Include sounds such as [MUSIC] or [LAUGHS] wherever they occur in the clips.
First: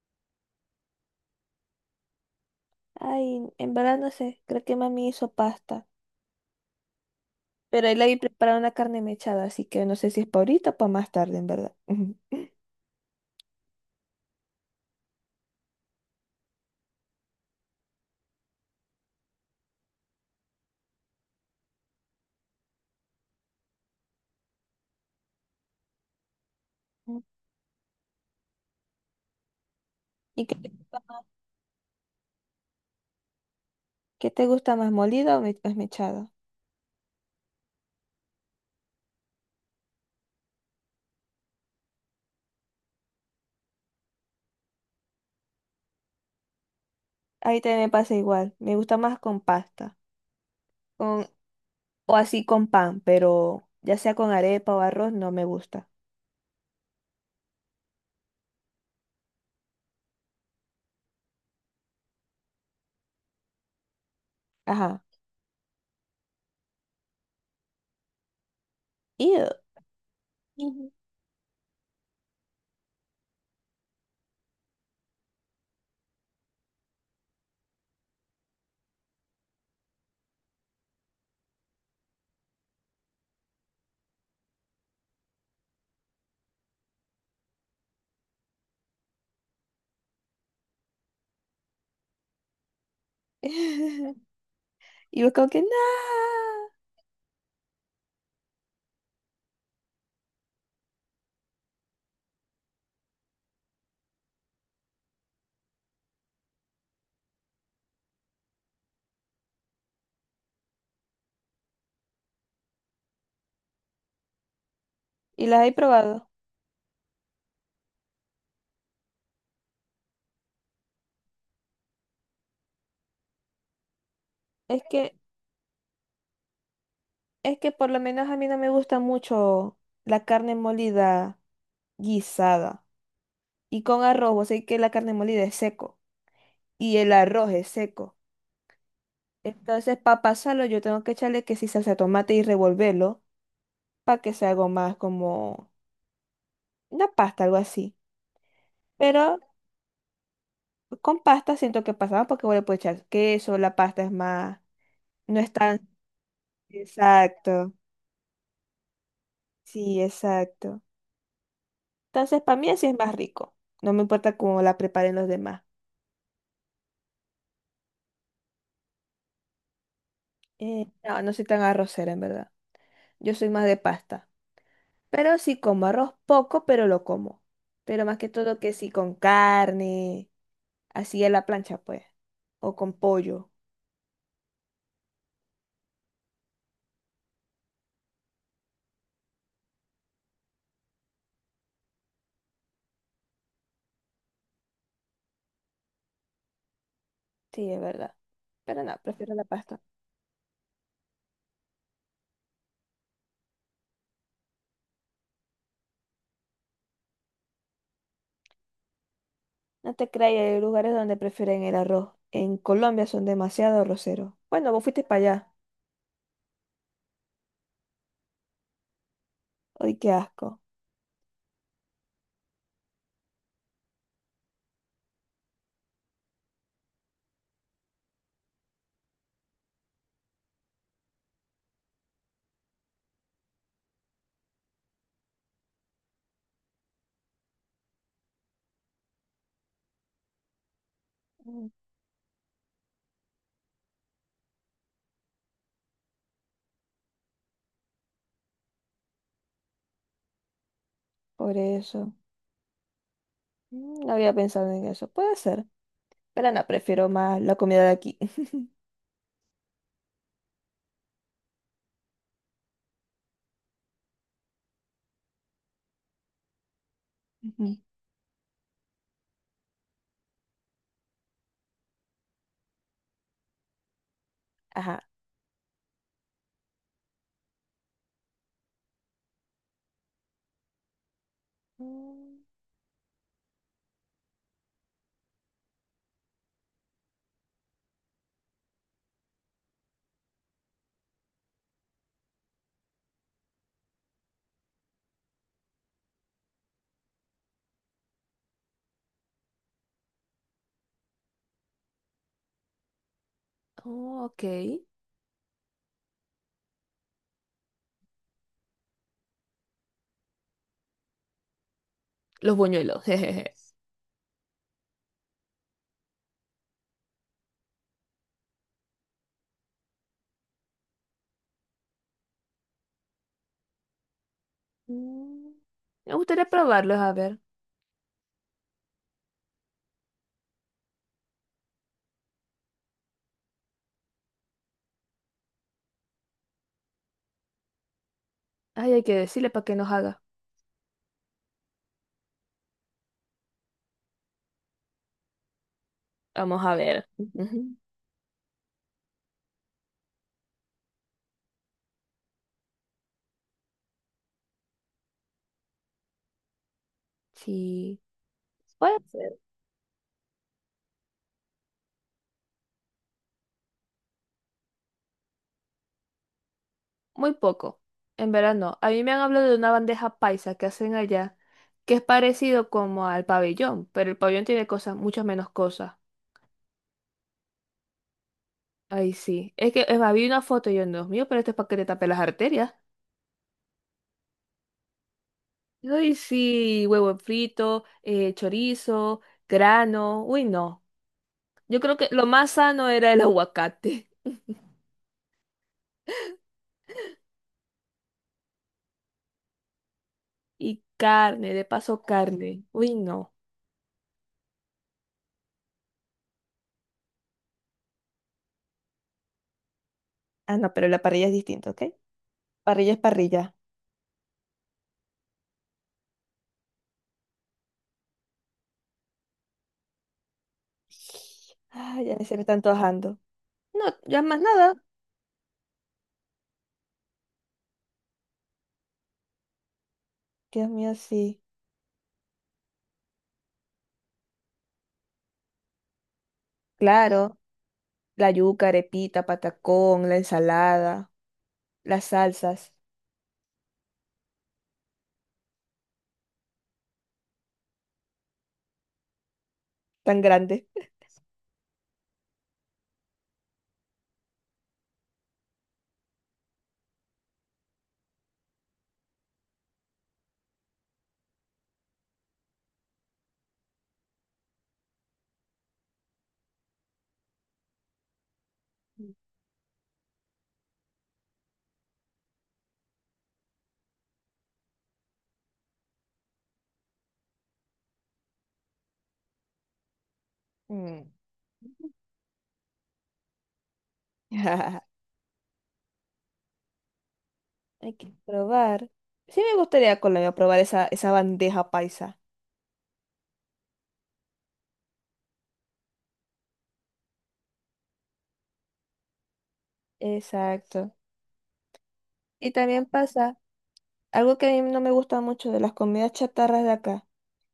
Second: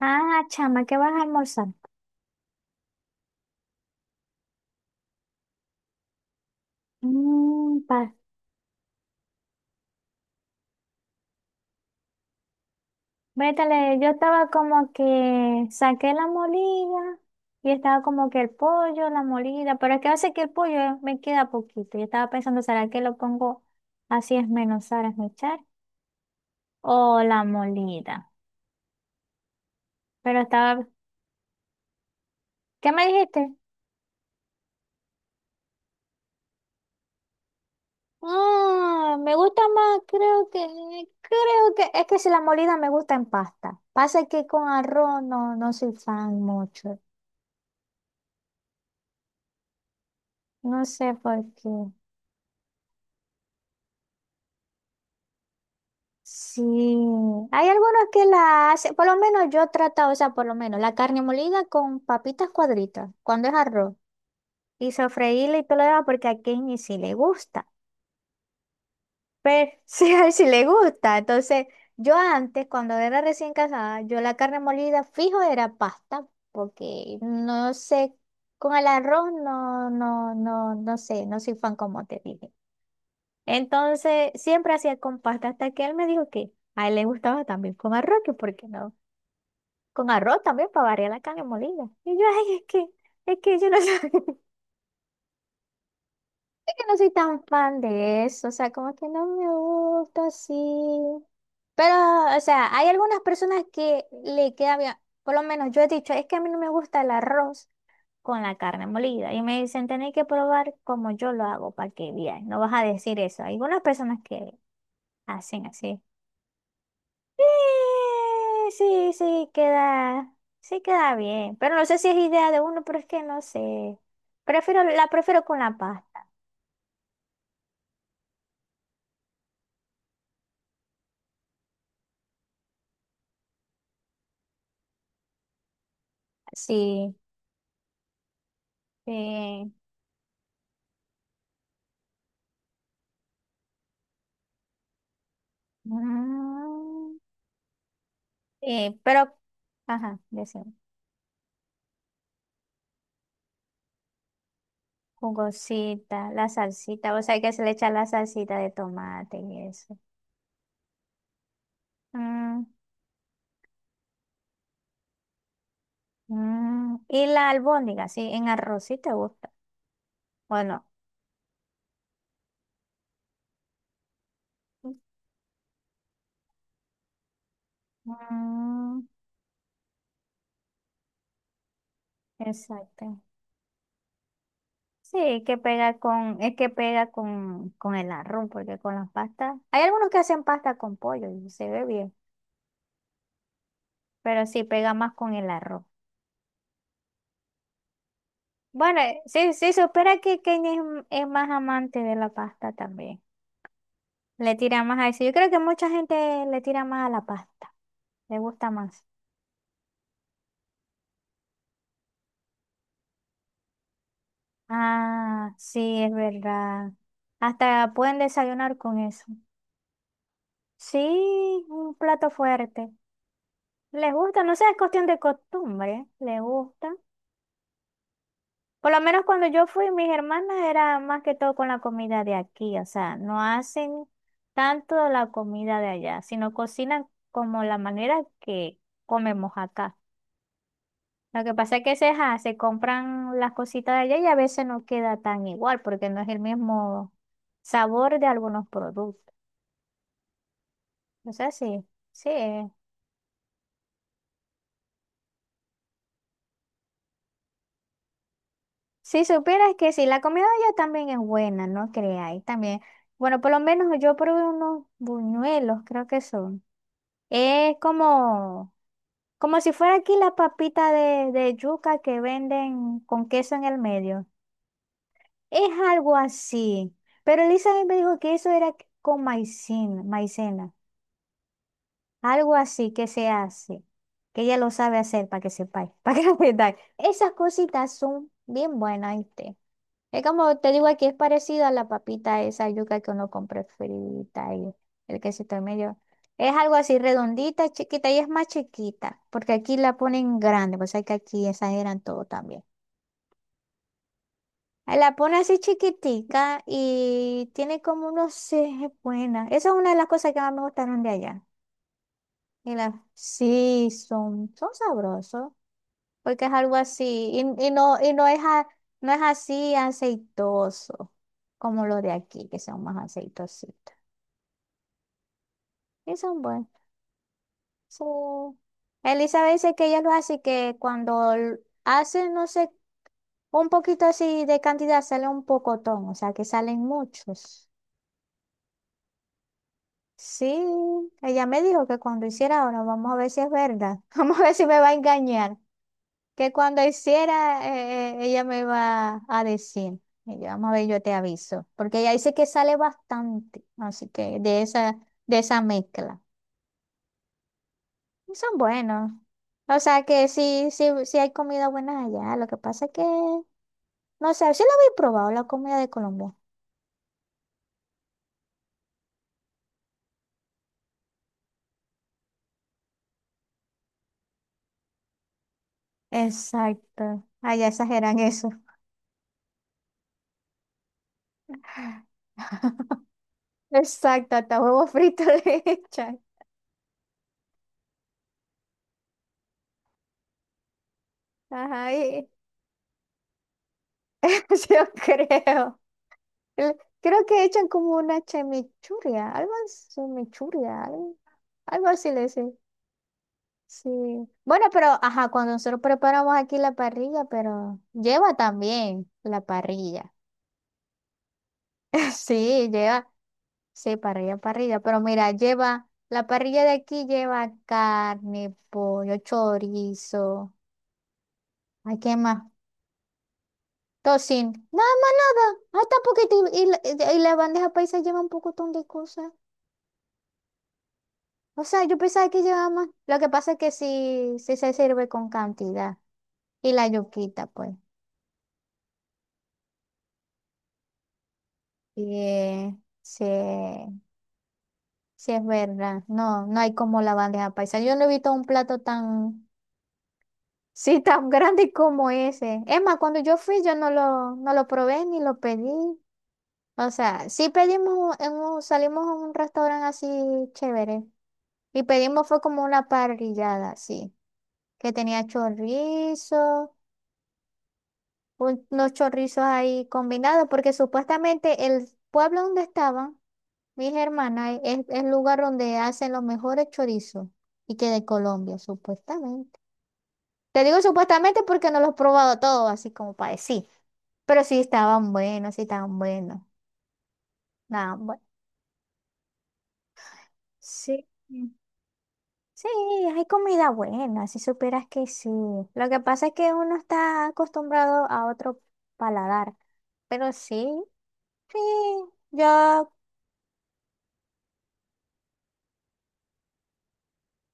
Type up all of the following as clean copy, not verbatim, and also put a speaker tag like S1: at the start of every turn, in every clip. S1: Ah, chama, ¿qué vas a almorzar?
S2: Ay, en verdad no sé, creo que mami hizo pasta,
S1: Mm,
S2: pero ahí
S1: pa.
S2: la vi preparar una carne mechada, así que no sé si es para ahorita o para más tarde, en verdad. [LAUGHS]
S1: Vétale, yo estaba como que saqué la molida y estaba como que el pollo, la molida, pero es que hace que el pollo me queda poquito. Yo estaba pensando, ¿será que lo pongo así esmenuzar, esmechar? O
S2: Ujú.
S1: la molida. Pero
S2: ¿Y qué,
S1: estaba, ¿qué me dijiste?
S2: qué te gusta más, más mechada?
S1: Ah, me gusta más, creo que, es que si la molida me gusta en pasta. Pasa que con arroz no, no soy fan mucho.
S2: Ahí también me pasa igual, me gusta más con pasta,
S1: No sé
S2: con,
S1: por qué.
S2: o así con pan, pero ya sea con arepa o arroz, no me gusta.
S1: Sí, hay algunos que la hacen, por lo menos yo he tratado, o sea, por lo menos la carne molida con papitas cuadritas, cuando es arroz, y
S2: Ajá.
S1: sofreírla y todo lo demás, porque a Kenny sí le gusta,
S2: Ew.
S1: pero [LAUGHS] sí, a él sí le
S2: Ujú.
S1: gusta. Entonces, yo antes, cuando era recién casada, yo la carne molida fijo era pasta, porque no sé, con el arroz no, no, no, no sé, no soy fan como te dije. Entonces, siempre hacía con pasta, hasta que él me dijo que a él le gustaba también con arroz, que por qué no. Con arroz también para variar la carne molida. Y yo, ay, es que yo no
S2: [LAUGHS]
S1: soy, [LAUGHS]
S2: Y yo como que, nada.
S1: es que no soy tan fan de eso, o sea, como que no me gusta así. Pero, o sea, hay algunas personas que le queda bien, por lo menos yo he dicho, es que a mí no me gusta el arroz con la carne molida. Y me dicen, tenéis que probar como yo lo hago para que veas, no vas a decir eso. Hay algunas personas que
S2: Y
S1: hacen
S2: las he
S1: así.
S2: probado.
S1: Sí, sí, sí queda bien. Pero no sé si es idea de uno, pero es que no sé. Prefiero,
S2: Es
S1: la
S2: que,
S1: prefiero con la pasta.
S2: es que por lo menos a mí no me gusta mucho la carne molida guisada. Y con arroz, o sea que la carne molida es seco. Y el
S1: Sí,
S2: arroz es seco.
S1: sí.
S2: Entonces, para pasarlo, yo tengo que echarle que si salsa de tomate y revolverlo para que sea algo más como una
S1: Mm,
S2: pasta, algo así.
S1: sí, pero,
S2: Pero
S1: ajá, decimos,
S2: con pasta siento que pasaba porque voy le puedo echar queso, la pasta es más, no es tan...
S1: jugosita, la salsita, o sea que se le
S2: Exacto,
S1: echa la salsita de tomate y eso.
S2: sí, exacto. Entonces, para
S1: Mm,
S2: mí así es más rico. No me importa cómo la preparen los demás.
S1: mm, y la albóndiga, sí, en arroz, sí te gusta. Bueno,
S2: No, no soy tan arrocera, en verdad. Yo soy más de pasta. Pero sí como arroz poco, pero lo como. Pero más que todo que sí
S1: mm,
S2: con carne, así a la plancha, pues. O con
S1: exacto.
S2: pollo.
S1: Sí, que pega con, es que pega con el arroz, porque con las pastas. Hay algunos que hacen pasta con pollo y se ve bien, pero sí pega más con el arroz.
S2: Sí, es verdad. Pero no,
S1: Bueno,
S2: prefiero la
S1: sí, sí,
S2: pasta.
S1: supera que Kenia es más amante de la pasta también. Le tira más a eso. Yo creo que mucha gente le tira más a la pasta. Le gusta más.
S2: No te creas, hay lugares donde prefieren el arroz. En Colombia son demasiado arroceros. Bueno, vos fuiste para allá.
S1: Ah, sí, es verdad. Hasta pueden desayunar con eso.
S2: Ay, qué asco.
S1: Sí, un plato fuerte. Les gusta, no sé, es cuestión de costumbre. Les gusta. Por lo menos cuando yo fui, mis hermanas era más que todo con la comida de aquí, o sea, no hacen tanto la comida de allá, sino cocinan como la manera que comemos acá. Lo que
S2: Mm.
S1: pasa es que se compran las cositas de allá y a veces no queda tan igual porque no es el mismo sabor de algunos productos. O sea,
S2: Por
S1: sí,
S2: eso.
S1: sí.
S2: Mm, no había pensado en eso. Puede ser. Pero no, prefiero más la comida de aquí.
S1: Si supieras que sí, la comida de allá también es buena, no creáis, también. Bueno, por lo menos yo probé unos buñuelos, creo que son. Es
S2: Ujú. [LAUGHS]
S1: como, como si fuera aquí la papita de yuca que venden con queso en el medio.
S2: Ajá.
S1: Es algo así. Pero Elizabeth me dijo que eso era con maicena, maicena.
S2: Mm.
S1: Algo así que se hace. Que ella lo sabe hacer para que sepáis. [LAUGHS] Para que sepáis. Esas cositas son bien buenas, ¿viste? Es como te digo aquí, es parecida a la papita esa yuca que uno compra frita y el quesito en medio. Es algo así redondita, chiquita y es más chiquita, porque aquí la ponen grande, pues hay que aquí exageran todo también.
S2: Oh, ok.
S1: Ahí la pone así chiquitica y tiene como unos seis buenas. Esa es una de las cosas que más me gustaron de allá.
S2: Los
S1: Y las,
S2: buñuelos. [LAUGHS] Jejeje.
S1: sí, son, sabrosos. Porque es algo así, y no, y no es, a- no es así aceitoso, como los de aquí, que son más aceitositos.
S2: Mm, me
S1: Y son
S2: gustaría
S1: buenos.
S2: probarlos, a ver.
S1: Sí. Elizabeth dice que ella lo hace, que cuando hace, no sé, un poquito así de cantidad, sale un pocotón, o sea, que salen muchos.
S2: Ay, hay que decirle para que nos haga.
S1: Sí, ella me dijo que cuando hiciera ahora, vamos a ver si es verdad, [LAUGHS] vamos a ver si me va a engañar. Que
S2: Vamos a
S1: cuando
S2: ver.
S1: hiciera,
S2: Ujú.
S1: ella me iba a decir. Y yo, vamos a ver, yo te aviso. Porque ella dice que sale bastante, así que de esa mezcla.
S2: Sí.
S1: Y son
S2: Bueno,
S1: buenos.
S2: puede ser.
S1: O sea que sí, sí, sí hay comida buena allá. Lo que pasa es que, no sé, sí lo había probado, la comida de Colombia.
S2: Muy poco. En verano. A mí me han hablado de una bandeja paisa que hacen allá, que es parecido como al pabellón, pero el pabellón tiene cosas, muchas menos cosas.
S1: Exacto. Allá exageran eso.
S2: Ay, sí. Es más, vi una foto y yo, Dios mío, pero esto es para que te tape las arterias.
S1: Exacto, hasta huevo frito [LAUGHS] le
S2: Uy,
S1: echan.
S2: sí, huevo frito, chorizo, grano. Uy, no. Yo
S1: Ajá,
S2: creo que lo
S1: y-
S2: más sano era el [LAUGHS] aguacate.
S1: [LAUGHS] Yo creo. el- creo que echan como una chimichurria, algo así,
S2: Y
S1: chimichurria, algo,
S2: carne, de
S1: algo
S2: paso
S1: así le dicen.
S2: carne. Uy, no.
S1: Sí. Bueno, pero ajá, cuando nosotros preparamos aquí la parrilla, pero lleva también la parrilla.
S2: Ah, no, pero la parrilla es distinta, ¿ok?
S1: [LAUGHS] Sí,
S2: Parrilla es
S1: lleva,
S2: parrilla.
S1: sí, parrilla, parrilla, pero mira, lleva, la parrilla de aquí lleva carne, pollo, chorizo, ay,
S2: Ay,
S1: ¿qué
S2: ya se
S1: más?
S2: me están antojando. No, ya más
S1: Tocino, nada
S2: nada.
S1: más nada, hasta poquito, y la bandeja paisa lleva un pocotón de cosas.
S2: Dios mío, sí.
S1: O sea, yo pensaba que llevaba más. Lo que pasa es que sí, sí se sirve con cantidad. Y la
S2: Claro,
S1: yuquita, pues.
S2: la yuca, arepita, patacón, la ensalada, las
S1: Y
S2: salsas,
S1: sí, sí es verdad. No, no hay como la bandeja paisa. Yo no he visto un plato tan,
S2: tan grande.
S1: [LAUGHS] sí, tan grande como ese. Es más, cuando yo fui, yo no lo probé ni lo pedí. O sea, sí pedimos, salimos a un restaurante así chévere. Y pedimos fue como una parrillada, sí. Que tenía chorizo. Unos chorrizos ahí combinados, porque supuestamente el pueblo donde estaban mis hermanas es el lugar donde hacen los mejores chorizos y que de Colombia, supuestamente. Te digo
S2: Mm.
S1: supuestamente porque no los he probado todos, así como para decir, pero sí
S2: [LAUGHS]
S1: estaban buenos, sí estaban buenos.
S2: Hay
S1: Nada,
S2: que
S1: bueno.
S2: probar. Sí me gustaría Colombia probar esa,
S1: Sí.
S2: esa bandeja paisa.
S1: Sí, hay comida buena, si supieras que sí. Lo que pasa es que uno está acostumbrado a otro paladar, pero sí,
S2: Exacto.
S1: sí.
S2: Y también
S1: Yo
S2: pasa, algo que a mí no me gusta mucho de las comidas chatarras de acá,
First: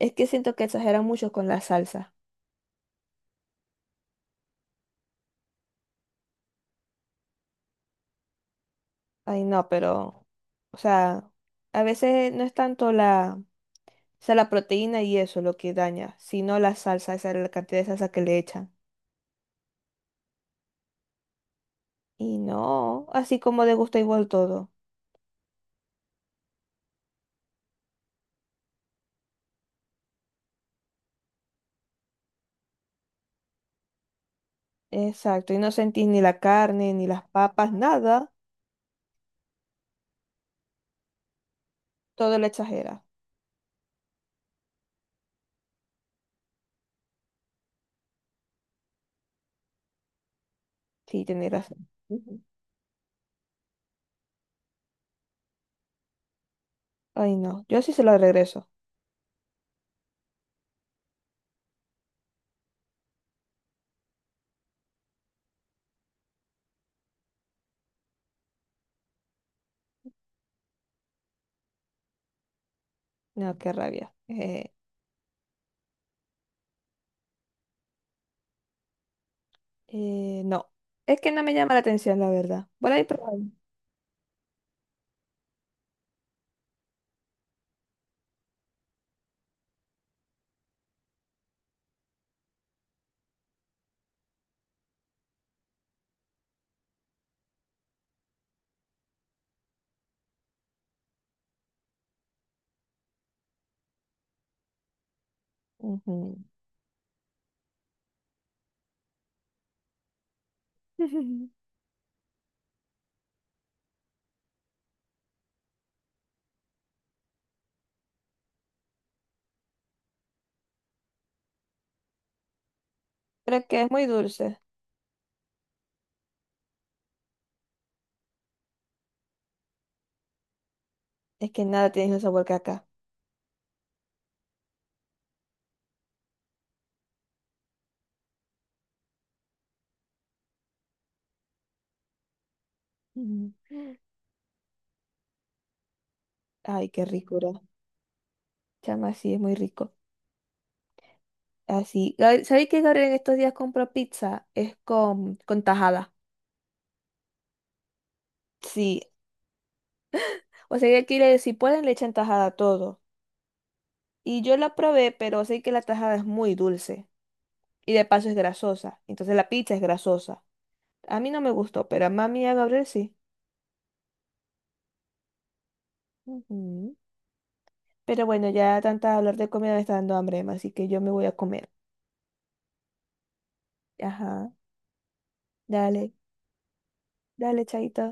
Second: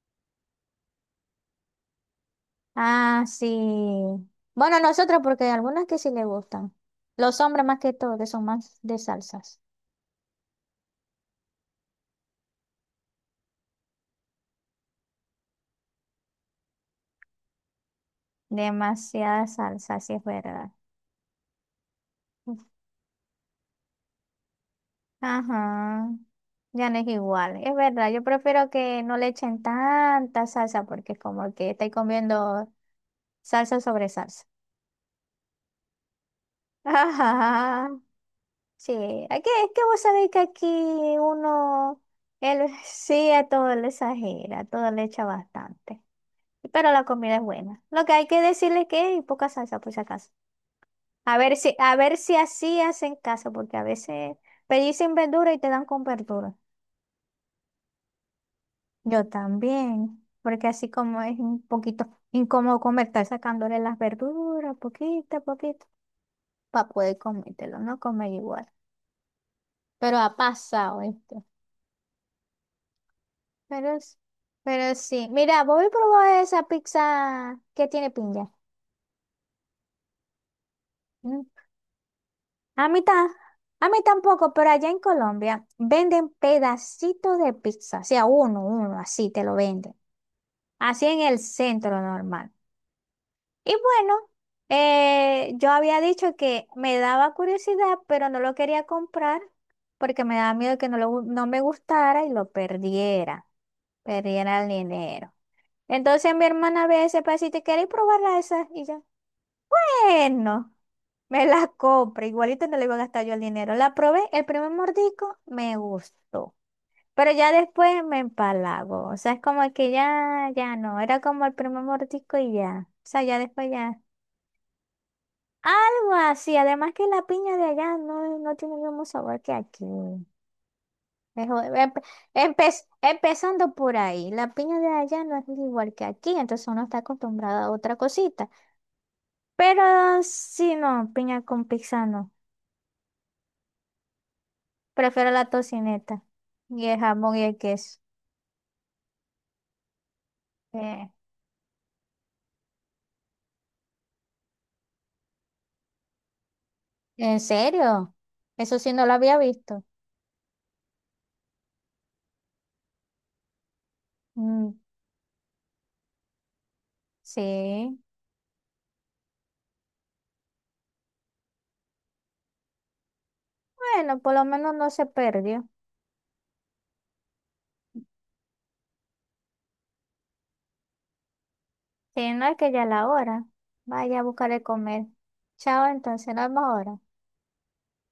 S2: es que siento que exageran mucho con la salsa.
S1: Ah, sí. Bueno, nosotros, porque hay algunas que sí le gustan. Los hombres más que todo, que son más de
S2: Ay,
S1: salsas.
S2: no, pero, o sea, a veces no es tanto la, o sea, la proteína y eso lo que daña, sino la salsa, esa la cantidad de salsa que le echan.
S1: Demasiada salsa, sí es verdad.
S2: Y no, así como de gusto igual todo.
S1: Ajá. Ya no es igual. Es verdad, yo prefiero que no le echen tanta salsa porque es como que estáis comiendo salsa sobre salsa.
S2: Exacto, y no sentís ni la
S1: [LAUGHS]
S2: carne, ni las papas,
S1: Ajá.
S2: nada,
S1: Sí, aquí es que vos sabéis que aquí uno,
S2: todo lo
S1: él [LAUGHS]
S2: exagera.
S1: sí a todo le exagera, a todo le echa bastante. Pero la comida es buena. Lo que hay que decirle es que hay poca salsa, por si acaso.
S2: Sí,
S1: A
S2: tenés
S1: ver si,
S2: razón.
S1: a ver si
S2: Ujú.
S1: así hacen caso, porque a veces pedís sin verdura y te dan con verdura.
S2: Ay, no. Yo sí se lo regreso.
S1: Yo también, porque así como es un poquito incómodo comer, estar sacándole las verduras, poquito a poquito, para poder comértelo, no comer igual. Pero ha pasado esto.
S2: No, qué
S1: Pero,
S2: rabia.
S1: es- pero sí. Mira, voy a probar esa pizza que tiene piña.
S2: No. Es que no me llama la atención, la verdad.
S1: A
S2: Por
S1: mí,
S2: ahí
S1: ta-
S2: probado.
S1: a mí tampoco, pero allá en Colombia venden pedacitos de pizza, o sea, uno, uno, así te lo venden, así en el centro normal. Y bueno, yo había dicho que me daba curiosidad, pero no lo quería comprar porque me daba miedo que no me gustara y lo perdiera, el dinero. Entonces
S2: Ujú.
S1: mi hermana ve ese pedacito y quiere probarla esa y yo, bueno. Me la
S2: [LAUGHS]
S1: compré, igualito no le iba a gastar yo el dinero. La probé, el primer mordisco me gustó, pero ya después me empalago. O sea, es como que ya, ya no, era como el primer mordisco y ya. O sea, ya
S2: Pero
S1: después
S2: que es
S1: ya.
S2: muy dulce.
S1: Algo así, además que la piña de allá no tiene el mismo sabor que aquí. Es
S2: Es que nada
S1: empe-
S2: tiene el sabor que
S1: empe-
S2: acá.
S1: empezando por ahí, la piña de allá no es igual que aquí, entonces uno está acostumbrado a otra cosita. Pero si no, piña con pizza no.
S2: Ujú.
S1: Prefiero la tocineta y
S2: Ay,
S1: el
S2: qué
S1: jamón y
S2: ricura.
S1: el queso.
S2: Chama, sí, es muy rico.
S1: Eh,
S2: Así. Gab- ¿Sabéis que Gabriel en estos días compró pizza? Es con tajada.
S1: ¿En serio? Eso sí
S2: Sí.
S1: no lo había visto.
S2: O sea, que quiere, si pueden, le echan tajada a todo. Y yo
S1: Mm,
S2: la probé, pero sé que la tajada es muy dulce. Y
S1: sí.
S2: de paso es grasosa. Entonces la pizza es grasosa. A mí no me gustó, pero a mami y a Gabriel sí.
S1: Bueno, por lo menos no se perdió.
S2: Ujú. Pero bueno, ya tanta hablar de comida me está dando hambre, Emma, así que yo me voy a comer.
S1: Si no es que ya es la hora. Vaya a buscar
S2: Ajá.
S1: el comer. Chao,
S2: Dale,
S1: entonces, nos vemos ahora.
S2: dale, chaito.